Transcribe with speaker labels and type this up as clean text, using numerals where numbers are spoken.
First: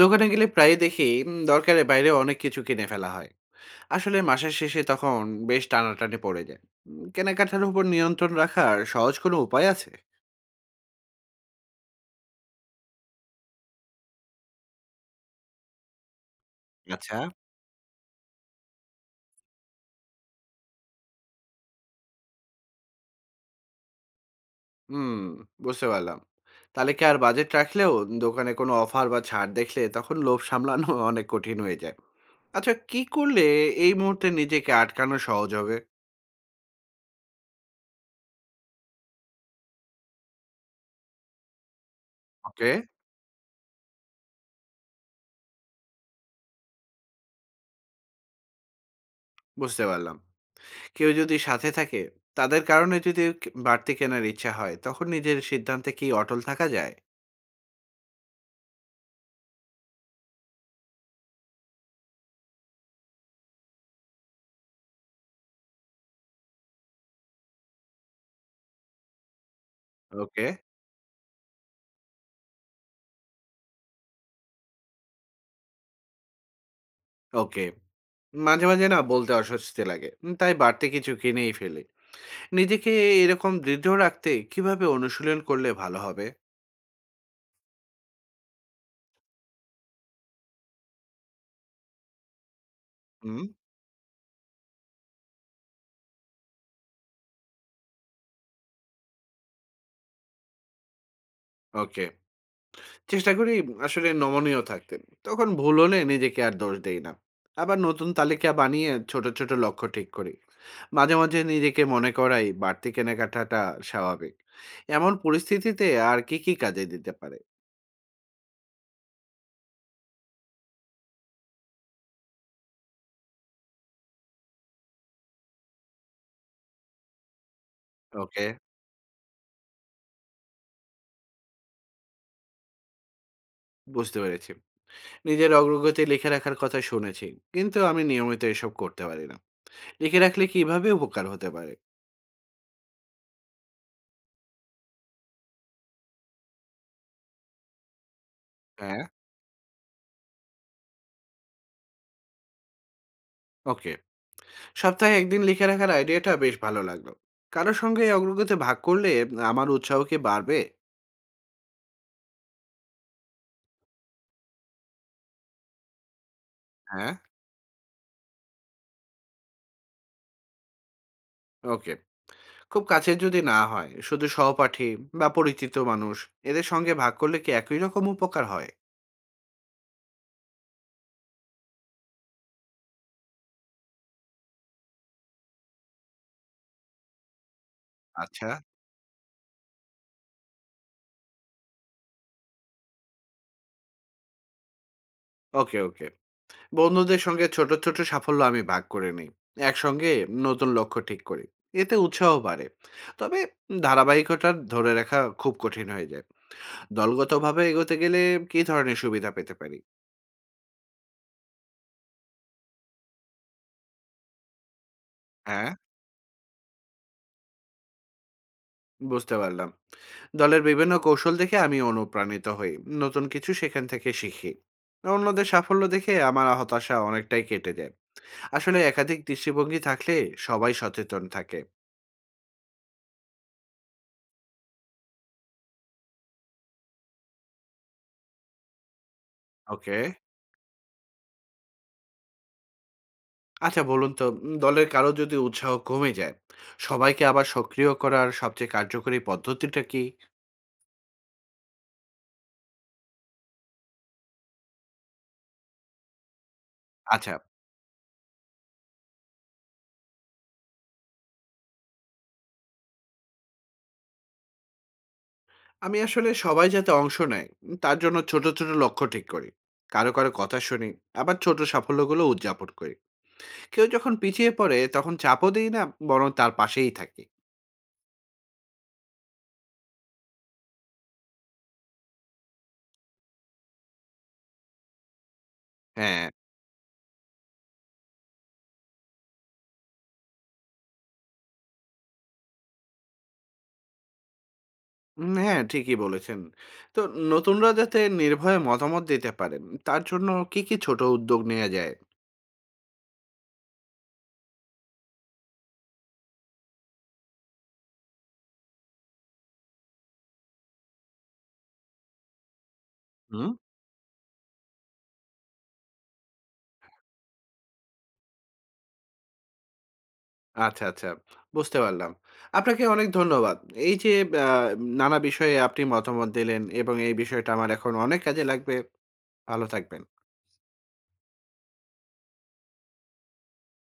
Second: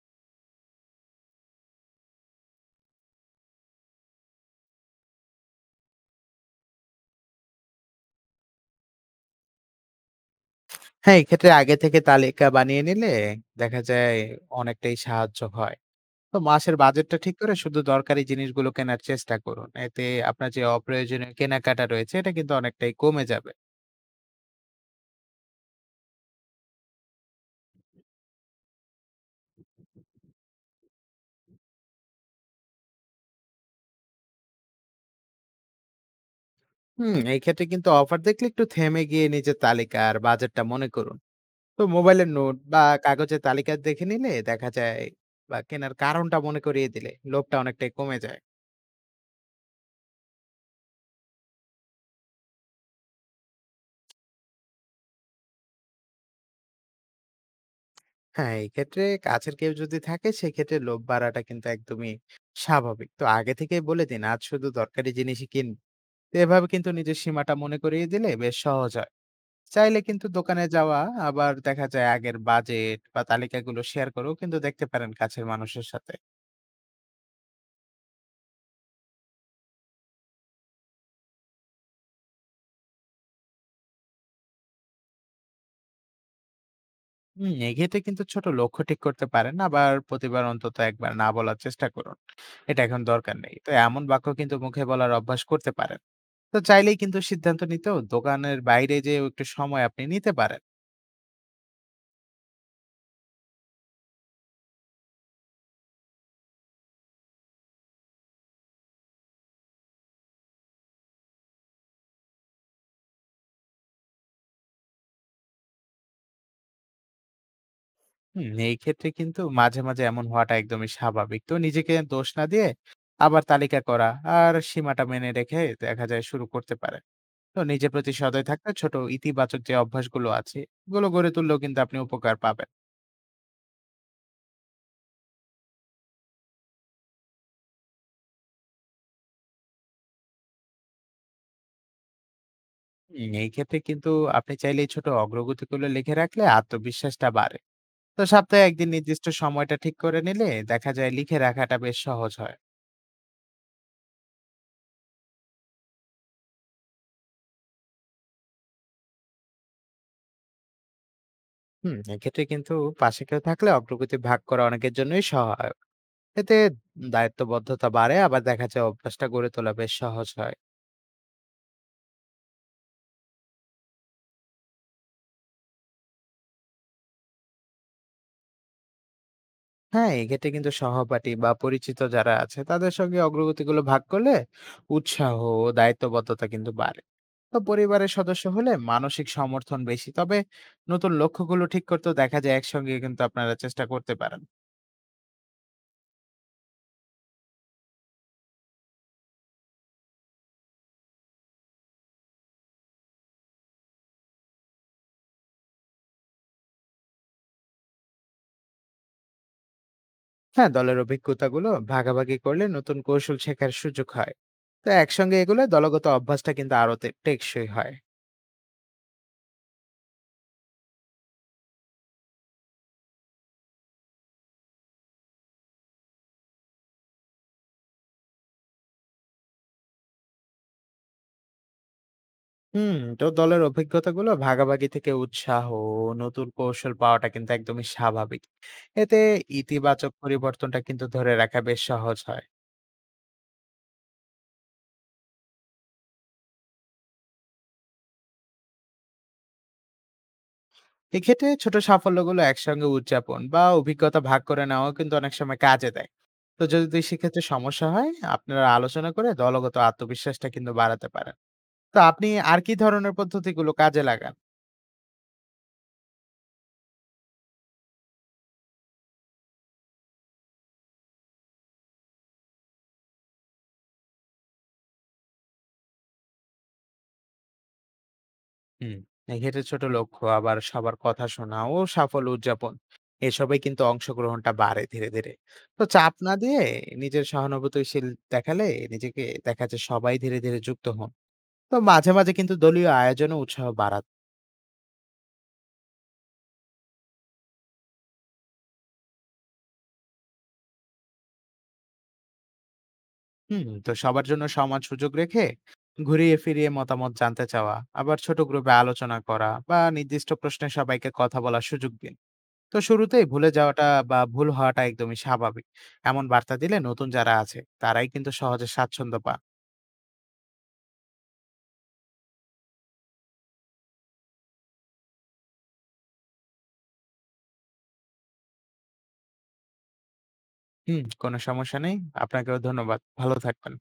Speaker 1: দোকানে গেলে প্রায়ই দেখি দরকারের বাইরে অনেক কিছু কিনে ফেলা হয়। আসলে মাসের শেষে তখন বেশ টানাটানি পড়ে যায়। কেনাকাটার উপর নিয়ন্ত্রণ রাখার সহজ কোনো উপায় আছে?
Speaker 2: হ্যাঁ, এক্ষেত্রে আগে থেকে তালিকা বানিয়ে নিলে দেখা যায় অনেকটাই সাহায্য হয়। তো মাসের বাজেটটা
Speaker 1: আচ্ছা।
Speaker 2: ঠিক করে শুধু দরকারি জিনিসগুলো কেনার চেষ্টা করুন। এতে আপনার যে অপ্রয়োজনীয় কেনাকাটা রয়েছে এটা কিন্তু অনেকটাই কমে যাবে।
Speaker 1: হুম, বুঝতে পারলাম। তাহলে কি আর বাজেট রাখলেও দোকানে কোনো অফার বা ছাড় দেখলে তখন লোভ সামলানো অনেক কঠিন হয়ে যায়? আচ্ছা কি করলে এই মুহূর্তে নিজেকে আটকানো সহজ হবে?
Speaker 2: হুম, এই ক্ষেত্রে কিন্তু অফার দেখলে একটু থেমে গিয়ে নিজের তালিকা আর বাজেটটা মনে করুন। তো মোবাইলের নোট
Speaker 1: ওকে,
Speaker 2: বা কাগজের তালিকা দেখে নিলে দেখা যায় বা কেনার কারণটা মনে করিয়ে দিলে লোভটা অনেকটাই কমে যায়।
Speaker 1: বুঝতে পারলাম। কেউ যদি সাথে থাকে, তাদের কারণে যদি বাড়তি কেনার ইচ্ছা হয়, তখন নিজের সিদ্ধান্তে কি অটল থাকা যায়?
Speaker 2: হ্যাঁ, এক্ষেত্রে কাছের কেউ যদি থাকে সেক্ষেত্রে লোভ বাড়াটা কিন্তু একদমই স্বাভাবিক। তো আগে থেকেই বলে দিন, আজ শুধু দরকারি জিনিসই কিনব। তো এভাবে কিন্তু নিজের সীমাটা মনে করিয়ে দিলে বেশ সহজ হয়। চাইলে কিন্তু
Speaker 1: ওকে,
Speaker 2: দোকানে যাওয়া আবার দেখা যায় আগের বাজেট বা তালিকাগুলো শেয়ার করেও কিন্তু দেখতে পারেন কাছের মানুষের সাথে।
Speaker 1: ওকে। মাঝে, মাঝে না বলতে অস্বস্তি লাগে। তাই বাড়তি কিছু কিনেই ফেলি। নিজেকে এরকম দৃঢ় রাখতে কিভাবে অনুশীলন করলে ভালো হবে?
Speaker 2: হুম, এক্ষেত্রে কিন্তু ছোট লক্ষ্য ঠিক করতে পারেন। আবার প্রতিবার অন্তত একবার না বলার চেষ্টা করুন। এটা এখন দরকার
Speaker 1: হুম,
Speaker 2: নেই। তো এমন বাক্য কিন্তু মুখে বলার অভ্যাস করতে পারেন। তো চাইলেই কিন্তু সিদ্ধান্ত নিতেও দোকানের বাইরে যে একটু সময় আপনি নিতে পারেন।
Speaker 1: ওকে। চেষ্টা করি আসলে নমনীয় থাকতে। তখন ভুল হলে নিজেকে আর দোষ দেই না। আবার নতুন তালিকা বানিয়ে ছোট, ছোট লক্ষ্য ঠিক করি। মাঝে, মাঝে নিজেকে মনে করাই বাড়তি কেনাকাটাটা স্বাভাবিক। এমন পরিস্থিতিতে আর কি, কি কাজে দিতে পারে?
Speaker 2: হুম, এই ক্ষেত্রে কিন্তু মাঝে মাঝে এমন হওয়াটা একদমই স্বাভাবিক, তো নিজেকে দোষ না দিয়ে আবার তালিকা করা আর সীমাটা মেনে রেখে দেখা যায় শুরু করতে পারেন। তো নিজের প্রতি
Speaker 1: ওকে,
Speaker 2: সদয় থাকতে ছোট ইতিবাচক যে অভ্যাসগুলো আছে এগুলো গড়ে তুললেও কিন্তু আপনি উপকার পাবেন।
Speaker 1: বুঝতে পেরেছি। নিজের অগ্রগতি লিখে রাখার কথা শুনেছি, কিন্তু আমি নিয়মিত এসব করতে পারি না। লিখে রাখলে কিভাবে উপকার হতে পারে?
Speaker 2: হুম, এই ক্ষেত্রে কিন্তু আপনি চাইলে এই ছোট অগ্রগতিগুলো লিখে রাখলে আত্মবিশ্বাসটা বাড়ে। তো সপ্তাহে একদিন
Speaker 1: হ্যাঁ,
Speaker 2: নির্দিষ্ট সময়টা ঠিক করে নিলে দেখা যায় লিখে রাখাটা বেশ সহজ হয়।
Speaker 1: ওকে। সপ্তাহে একদিন লিখে রাখার আইডিয়াটা বেশ ভালো লাগলো। কারোর সঙ্গে এই অগ্রগতি ভাগ করলে আমার উৎসাহ কি বাড়বে?
Speaker 2: হুম, এক্ষেত্রে কিন্তু পাশে কেউ থাকলে অগ্রগতি ভাগ করা অনেকের জন্যই সহায়ক। এতে
Speaker 1: হ্যাঁ,
Speaker 2: দায়িত্ববদ্ধতা বাড়ে, আবার দেখা যায় অভ্যাসটা গড়ে তোলা বেশ সহজ হয়।
Speaker 1: ওকে। খুব কাছের যদি না হয়, শুধু সহপাঠী বা পরিচিত মানুষ, এদের সঙ্গে ভাগ করলে কি একই রকম উপকার হয়?
Speaker 2: হ্যাঁ, এক্ষেত্রে কিন্তু সহপাঠী বা পরিচিত যারা আছে তাদের সঙ্গে অগ্রগতিগুলো ভাগ করলে উৎসাহ ও দায়িত্ববদ্ধতা কিন্তু বাড়ে। তো পরিবারের সদস্য
Speaker 1: আচ্ছা।
Speaker 2: হলে মানসিক সমর্থন বেশি, তবে নতুন লক্ষ্যগুলো ঠিক করতেও দেখা যায় একসঙ্গে কিন্তু আপনারা চেষ্টা করতে পারেন।
Speaker 1: ওকে, ওকে। বন্ধুদের সঙ্গে ছোট ছোট সাফল্য আমি ভাগ করে নিই। একসঙ্গে নতুন লক্ষ্য ঠিক করি। এতে উৎসাহ বাড়ে, তবে ধারাবাহিকতা ধরে রাখা খুব কঠিন হয়ে যায়। দলগতভাবে এগোতে গেলে কী ধরনের সুবিধা পেতে পারি?
Speaker 2: হ্যাঁ, দলের অভিজ্ঞতাগুলো ভাগাভাগি করলে নতুন কৌশল শেখার সুযোগ হয়। তো একসঙ্গে এগুলো
Speaker 1: হ্যাঁ,
Speaker 2: দলগত অভ্যাসটা কিন্তু আরো টেকসই হয়।
Speaker 1: বুঝতে পারলাম। দলের বিভিন্ন কৌশল দেখে আমি অনুপ্রাণিত হই। নতুন কিছু সেখান থেকে শিখি। অন্যদের সাফল্য দেখে আমার হতাশা অনেকটাই কেটে যায়। আসলে একাধিক দৃষ্টিভঙ্গি থাকলে সবাই সচেতন থাকে।
Speaker 2: হুম, তো দলের অভিজ্ঞতাগুলো ভাগাভাগি থেকে উৎসাহ ও নতুন কৌশল পাওয়াটা কিন্তু একদমই স্বাভাবিক। এতে
Speaker 1: ওকে।
Speaker 2: ইতিবাচক পরিবর্তনটা কিন্তু ধরে রাখা বেশ সহজ হয়।
Speaker 1: আচ্ছা বলুন তো, দলের কারো যদি উৎসাহ কমে যায়, সবাইকে আবার সক্রিয় করার সবচেয়ে কার্যকরী পদ্ধতিটা কি?
Speaker 2: এক্ষেত্রে ছোট সাফল্যগুলো একসঙ্গে উদযাপন বা অভিজ্ঞতা ভাগ করে নেওয়াও কিন্তু অনেক সময় কাজে দেয়। তো যদি
Speaker 1: আচ্ছা।
Speaker 2: সেক্ষেত্রে সমস্যা হয়, আপনারা আলোচনা করে দলগত আত্মবিশ্বাসটা কিন্তু বাড়াতে পারেন। তো আপনি আর কি ধরনের পদ্ধতিগুলো কাজে লাগান?
Speaker 1: আমি আসলে সবাই যাতে অংশ নেয় তার জন্য ছোট ছোট লক্ষ্য ঠিক করি। কারো কারো কথা শুনি। আবার ছোট সাফল্যগুলো উদযাপন করি। কেউ যখন পিছিয়ে পড়ে তখন চাপও দিই না, বরং তার পাশেই থাকি।
Speaker 2: হুম, এক্ষেত্রে ছোট লক্ষ্য, আবার সবার কথা শোনা ও সাফল্য উদযাপন। এসবে কিন্তু অংশগ্রহণটা বাড়ে ধীরে, ধীরে। তো চাপ
Speaker 1: হ্যাঁ।
Speaker 2: না দিয়ে নিজের সহানুভূতিশীল দেখালে নিজেকে দেখা যায় সবাই ধীরে, ধীরে যুক্ত হন। তো মাঝে, মাঝে কিন্তু দলীয় আয়োজনে উৎসাহ বাড়ান।
Speaker 1: হ্যাঁ ঠিকই বলেছেন। তো নতুনরা যাতে নির্ভয়ে মতামত দিতে পারেন, তার জন্য কি কি ছোট উদ্যোগ নেওয়া যায়?
Speaker 2: হুম, তো সবার জন্য সমান সুযোগ রেখে ঘুরিয়ে ফিরিয়ে মতামত জানতে চাওয়া, আবার ছোট গ্রুপে আলোচনা করা বা নির্দিষ্ট প্রশ্নে সবাইকে কথা বলার সুযোগ দেয়া। তো শুরুতেই
Speaker 1: হুম।
Speaker 2: ভুলে যাওয়াটা বা ভুল হওয়াটা একদমই স্বাভাবিক, এমন বার্তা দিলে নতুন যারা আছে তারাই কিন্তু সহজে স্বাচ্ছন্দ্য পান।
Speaker 1: আচ্ছা, আচ্ছা। বুঝতে পারলাম। আপনাকে অনেক ধন্যবাদ। এই যে আ নানা বিষয়ে আপনি মতামত দিলেন এবং এই বিষয়টা আমার এখন অনেক কাজে লাগবে। ভালো থাকবেন।
Speaker 2: হুম, কোনো সমস্যা নেই। আপনাকেও ধন্যবাদ, ভালো থাকবেন।